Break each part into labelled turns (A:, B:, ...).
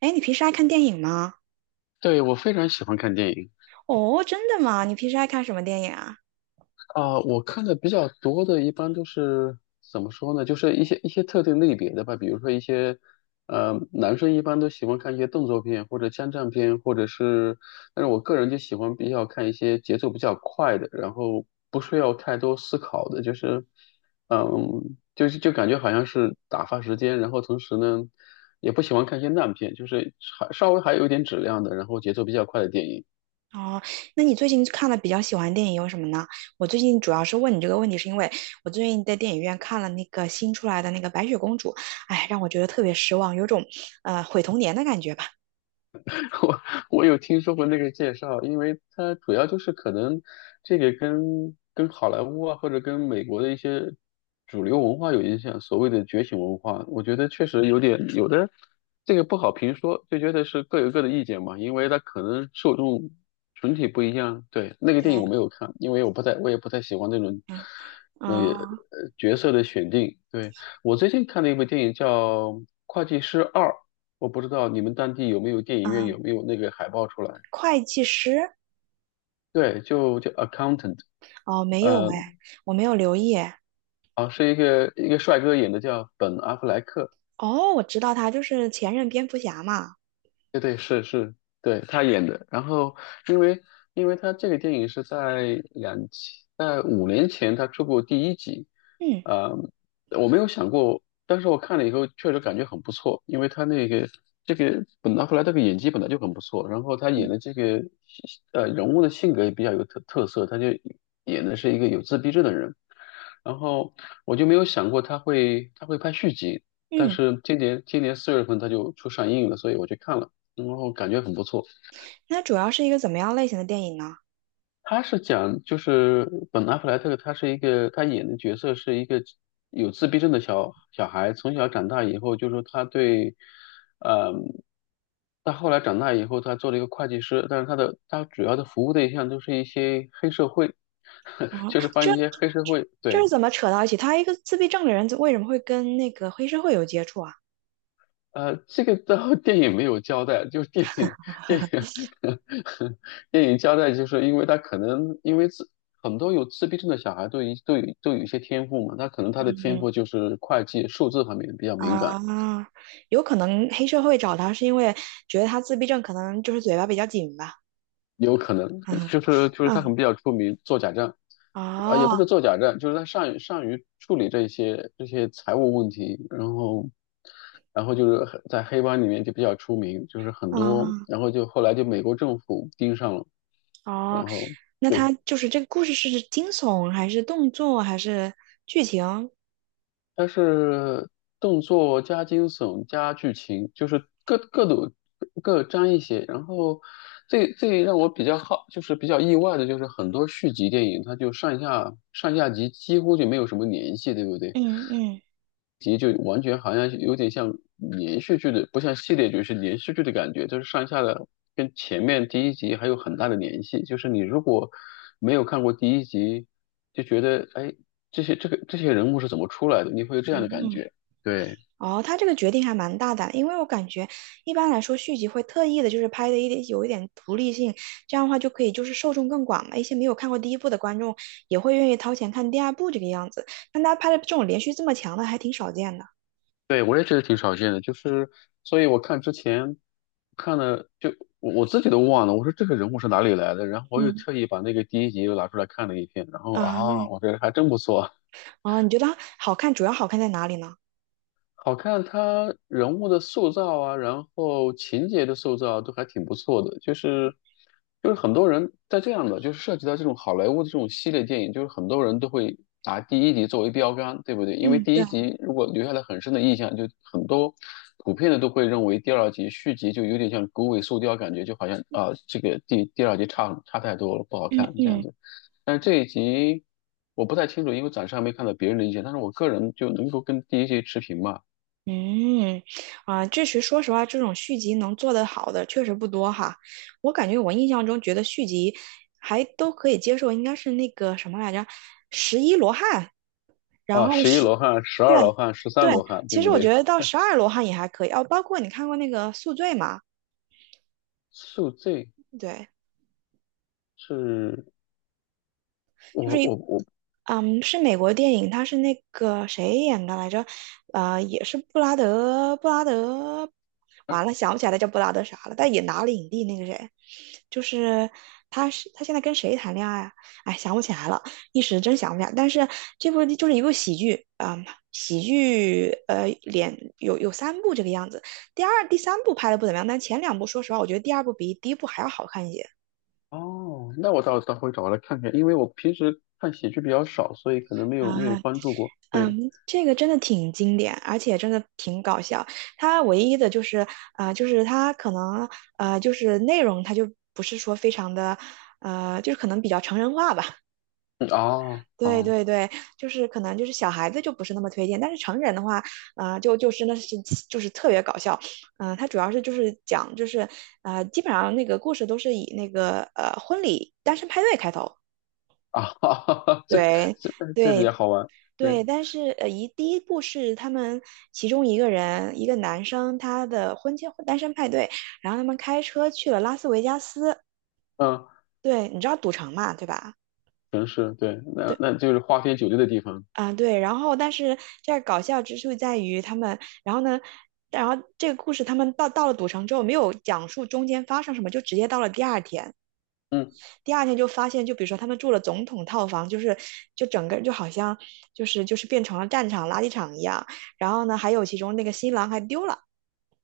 A: 哎，你平时爱看电影吗？
B: 对，我非常喜欢看电影。
A: 哦，真的吗？你平时爱看什么电影啊？
B: 啊，我看的比较多的，一般都是怎么说呢？就是一些特定类别的吧，比如说一些，男生一般都喜欢看一些动作片或者枪战片，或者是，但是我个人就喜欢比较看一些节奏比较快的，然后不需要太多思考的，就感觉好像是打发时间。然后同时呢，也不喜欢看一些烂片，就是还稍微还有一点质量的，然后节奏比较快的电影。
A: 哦，那你最近看的比较喜欢的电影有什么呢？我最近主要是问你这个问题，是因为我最近在电影院看了那个新出来的那个《白雪公主》，哎，让我觉得特别失望，有种毁童年的感觉吧。
B: 我我有听说过那个介绍。因为它主要就是可能这个跟好莱坞啊，或者跟美国的一些主流文化有影响，所谓的觉醒文化。我觉得确实有点有的这个不好评说，就觉得是各有各的意见嘛，因为它可能受众群体不一样。对，那个电影
A: 对，
B: 我没有看，因为我也不太喜欢那种那个
A: 啊
B: 角色的选定。对，我最近看了一部电影叫《会计师二》。我不知道你们当地有没有电影院，
A: 啊，
B: 有没有那个海报出来？
A: 会计师？
B: 对，就叫 Accountant。
A: 哦，没有
B: 呃，
A: 哎，我没有留意哎。
B: 啊，是一个帅哥演的，叫本·阿弗莱克。
A: 哦，我知道他就是前任蝙蝠侠嘛。
B: 对对是是，对他演的。然后因为因为他这个电影是在两千在5年前他出过第一集。
A: 嗯
B: 呃，我没有想过，但是我看了以后确实感觉很不错，因为他那个这个本拿破莱这个演技本来就很不错，然后他演
A: 嗯
B: 的这个人物的性格也比较有特色，他就演的是一个有自闭症的人。然后我就没有想过他会拍续集，但
A: 嗯，
B: 是今年4月份他就出上映了，所以我去看了。然后感觉很不错。
A: 那主要是一个怎么样类型的电影呢？
B: 他是讲就是本阿弗莱特，他演的角色是一个有自闭症的小孩，从小长大以后，就说他，对。嗯，他后来长大以后，他做了一个会计师，但是他的他主要的服务对象都是一些黑社会。
A: 啊，
B: 就是帮一些黑社会，
A: 这
B: 对。
A: 是怎么扯到一起？他一个自闭症的人，为什么会跟那个黑社会有接触啊？
B: 这个到 电影没有交代，就是电影 电影交代，就是因为他可能因为自很多有自闭症的小孩都有一些天赋嘛，他可能他的天赋
A: 嗯
B: 就是会计、数字方面比较敏感。
A: 啊，有可能黑社会找他是因为觉得他自闭症，可能就是嘴巴比较紧吧。
B: 有可能
A: 嗯
B: 就是他
A: 嗯
B: 很比较出名做假账。也不是
A: 哦
B: 做假账，就是他善于处理这些财务问题。然后，然后就是很在黑帮里面就比较出名，就是很多，
A: 哦
B: 然后就后来就美国政府盯上了，
A: 哦，
B: 然后。
A: 那
B: 对，
A: 他就是这个故事是惊悚还是动作还是剧情？
B: 它是动作加惊悚加剧情，就是各沾一些。然后最最让我比较好，就是比较意外的，就是很多续集电影，它就上下集几乎就没有什么联系，对不对？
A: 嗯嗯
B: 集就完全好像有点像连续剧的，不像系列剧，是连续剧的感觉，就是上下的跟前面第一集还有很大的联系。就是你如果没有看过第一集，就觉得哎，这些人物是怎么出来的，你会有这样的感
A: 嗯
B: 觉。对，
A: 哦，他这个决定还蛮大胆，因为我感觉一般来说续集会特意的，就是拍的一点有一点独立性，这样的话就可以就是受众更广嘛，一些没有看过第一部的观众也会愿意掏钱看第二部这个样子。但他拍的这种连续这么强的还挺少见的。
B: 对，我也觉得挺少见的，就是所以我看之前看了就我自己都忘了，我说这个人物是哪里来的，然后我又
A: 嗯
B: 特意把那个第一集又拿出来看了一遍。然后
A: 啊，
B: 啊，我觉得还真不错。
A: 哦，你觉得好看，主要好看在哪里呢？
B: 好看。他人物的塑造啊，然后情节的塑造啊都还挺不错的。就是很多人在这样的，就是涉及到这种好莱坞的这种系列电影，就是很多人都会拿第一集作为标杆，对不对？因为
A: 嗯，
B: 第
A: 对，
B: 一集如果留下了很深的印象，就很多普遍的都会认为第二集续集就有点像狗尾续貂，感觉就好像啊、这个第二集差很差太多了，不好
A: 嗯
B: 看这样
A: 嗯。
B: 子。但是这一集我不太清楚，因为暂时还没看到别人的意见，但是我个人就能够跟第一集持平吧。
A: 嗯，啊，确实，说实话，这种续集能做得好的确实不多哈。我感觉我印象中觉得续集还都可以接受，应该是那个什么来着，十一罗汉，然
B: 啊，
A: 后
B: 十一
A: 十，
B: 罗汉、十二
A: 对
B: 罗汉、十三
A: 对，
B: 罗汉，对
A: 其实
B: 不
A: 我
B: 对？
A: 觉得到十二罗汉也还可以哦，包括你看过那个《宿醉》吗？
B: 宿醉，
A: 对，
B: 是。
A: 就
B: 我
A: 是
B: 我
A: 一，
B: 我，
A: 嗯，是美国电影，它是那个谁演的来着？也是布拉德，完了想不起来他叫布拉德啥了，但也拿了影帝那个谁，就是他是他现在跟谁谈恋爱啊？哎，想不起来了，一时真想不起来。但是这部就是一部喜剧，嗯，喜剧，连有三部这个样子，第二、第三部拍的不怎么样，但前两部说实话，我觉得第二部比第一部还要好看一些。
B: 哦，那我回找来看看，因为我平时看喜剧比较少，所以可能没有
A: 啊，
B: 关注过。对，
A: 嗯，这个真的挺经典，而且真的挺搞笑。它唯一的就是，就是它可能，就是内容它就不是说非常的，就是可能比较成人化吧。
B: 嗯，啊啊
A: 对对对，就是可能就是小孩子就不是那么推荐，但是成人的话，啊，就真的是就是特别搞笑。它主要是就是讲就是，基本上那个故事都是以那个婚礼单身派对开头。
B: 啊。这
A: 对，
B: 这这比
A: 对，
B: 较好玩。
A: 对，
B: 对，
A: 但是第一部是他们其中一个人，一个男生，他的婚前单身派对，然后他们开车去了拉斯维加斯，
B: 嗯，
A: 对，你知道赌城嘛，对吧？
B: 城市，对，那
A: 对，
B: 那就是花天酒地的地方。
A: 啊、对，然后但是这儿搞笑之处在于他们，然后呢，然后这个故事他们到了赌城之后，没有讲述中间发生什么，就直接到了第二天，
B: 嗯，
A: 第二天就发现，就比如说他们住了总统套房，就是就整个就好像就是变成了战场垃圾场一样，然后呢，还有其中那个新郎还丢了。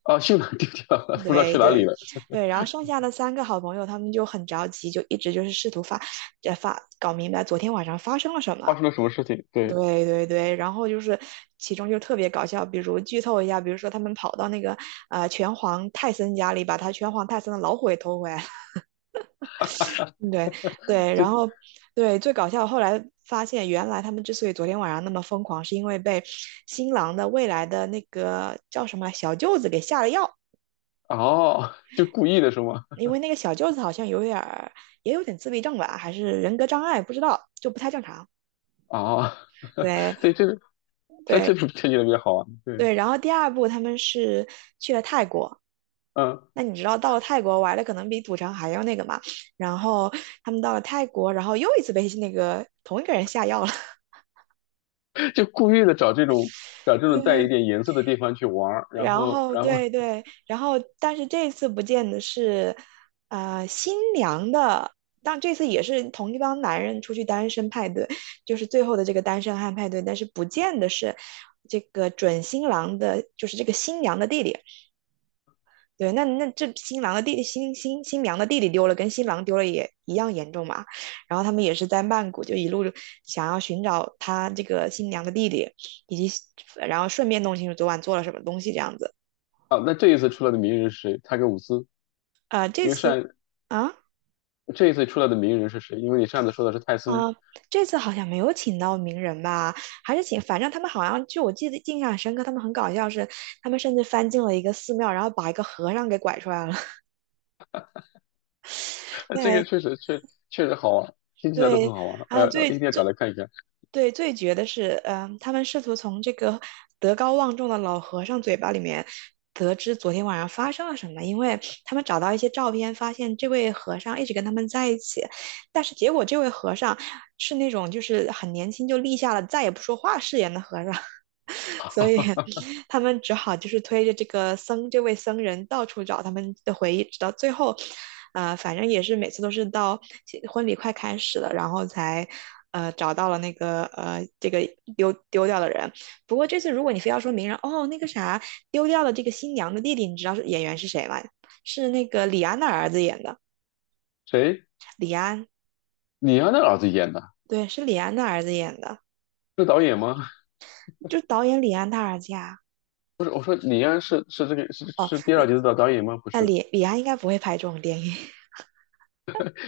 B: 啊，去哪儿丢掉了？不知道
A: 对
B: 去哪里
A: 对
B: 了。
A: 对，然后剩下的三个好朋友，他们就很着急，就一直就是试图发，呃发搞明白昨天晚上发生了什
B: 发
A: 么。
B: 生了什么事情？对，
A: 对对对，然后就是其中就特别搞笑，比如剧透一下，比如说他们跑到那个拳皇泰森家里，把他拳皇泰森的老虎给偷回来了。对 对，
B: 这。
A: 然后对最搞笑，后来发现原来他们之所以昨天晚上那么疯狂，是因为被新郎的未来的那个叫什么来小舅子给下了药。
B: 哦，就故意的是吗？
A: 因为那个小舅子好像有点儿，也有点自闭症吧，还是人格障碍，不知道，就不太正常。
B: 哦，
A: 对
B: 对，这个但这
A: 对
B: 种这就特别好玩，对。
A: 对，然后第二部他们是去了泰国，
B: 嗯，
A: 那你知道到了泰国玩的可能比赌城还要那个嘛？然后他们到了泰国，然后又一次被那个同一个人下药了。
B: 就故意的找这种找这 种带
A: 对
B: 一点颜色的地方去玩儿，然
A: 然
B: 后
A: 后
B: 然后
A: 对对，然后但是这次不见的是，新娘的，但这次也是同一帮男人出去单身派对，就是最后的这个单身汉派对，但是不见的是这个准新郎的，就是这个新娘的弟弟。对，那那这新郎的弟弟，新新新娘的弟弟丢了，跟新郎丢了也一样严重嘛。然后他们也是在曼谷就一路想要寻找他这个新娘的弟弟，以及然后顺便弄清楚昨晚做了什么东西这样子。
B: 啊，那这一次出来的名人是谁？泰格伍兹？
A: 啊，这
B: 因为
A: 次
B: 上
A: 啊
B: 这一次出来的名人是谁？因为你上次说的是泰森。
A: 啊，好像没有请到名人吧？还是请，反正他们好像就我记得印象很深刻，他们很搞笑是，他们甚至翻进了一个寺庙，然后把一个和尚给拐出来了。
B: 这个
A: 对
B: 确实好玩，听起来都很
A: 对，
B: 好玩，我
A: 啊，
B: 要一定要找来看一看。
A: 对，最绝的是，嗯，他们试图从这个德高望重的老和尚嘴巴里面得知昨天晚上发生了什么，因为他们找到一些照片，发现这位和尚一直跟他们在一起，但是结果这位和尚是那种就是很年轻就立下了再也不说话誓言的和尚，所以他们只好就是推着这个僧这位僧人到处找他们的回忆，直到最后，反正也是每次都是到婚礼快开始了，然后才找到了这个丢掉的人。不过这次如果你非要说明人，哦，那个啥丢掉了这个新娘的弟弟，你知道是演员是谁吗？是那个李安的儿子演的，
B: 谁？
A: 李安，
B: 李安的儿子演的？
A: 对，是李安的儿子演的，
B: 是导演吗？
A: 就导演李安他儿子呀。
B: 不是，我说李安是是这个是
A: 哦，
B: 是第二集的导演吗？不
A: 那
B: 是，
A: 李安应该不会拍这种电影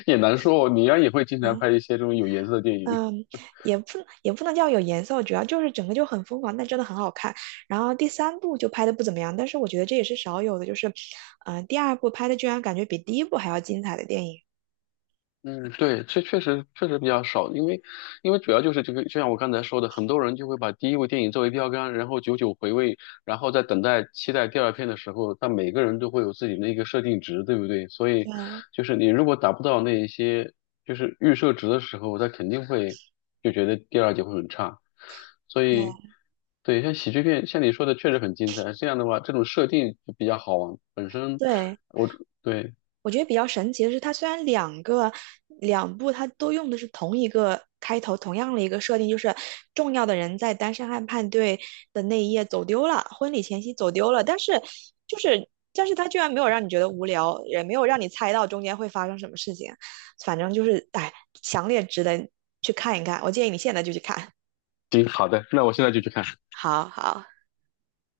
B: 也难说哦，李安也会经常
A: 嗯。
B: 拍 一些这种有颜色的电影。
A: 嗯，也不也不能叫有颜色，主要就是整个就很疯狂，但真的很好看。然后第三部就拍的不怎么样，但是我觉得这也是少有的，就是，第二部拍的居然感觉比第一部还要精彩的电影。
B: 嗯，对。这确实比较少，因为主要就是这个，就像我刚才说的，很多人就会把第一部电影作为标杆，然后久久回味，然后在等待期待第二片的时候，他每个人都会有自己的一个设定值，对不对？所以
A: 对
B: 就是你如果达不到那一些就是预设值的时候，他肯定会就觉得第二集会很差。所以
A: 对。
B: 对，像喜剧片，像你说的确实很精彩。这样的话，这种设定就比较好玩，本身
A: 对，
B: 我。对，
A: 我觉得比较神奇的是，它虽然两部它都用的是同一个开头，同样的一个设定，就是重要的人在单身汉派对的那一夜走丢了，婚礼前夕走丢了，但是它居然没有让你觉得无聊，也没有让你猜到中间会发生什么事情，反正就是哎，强烈值得去看一看，我建议你现在就去看。
B: 行，好的，那我现在就去看。
A: 好好。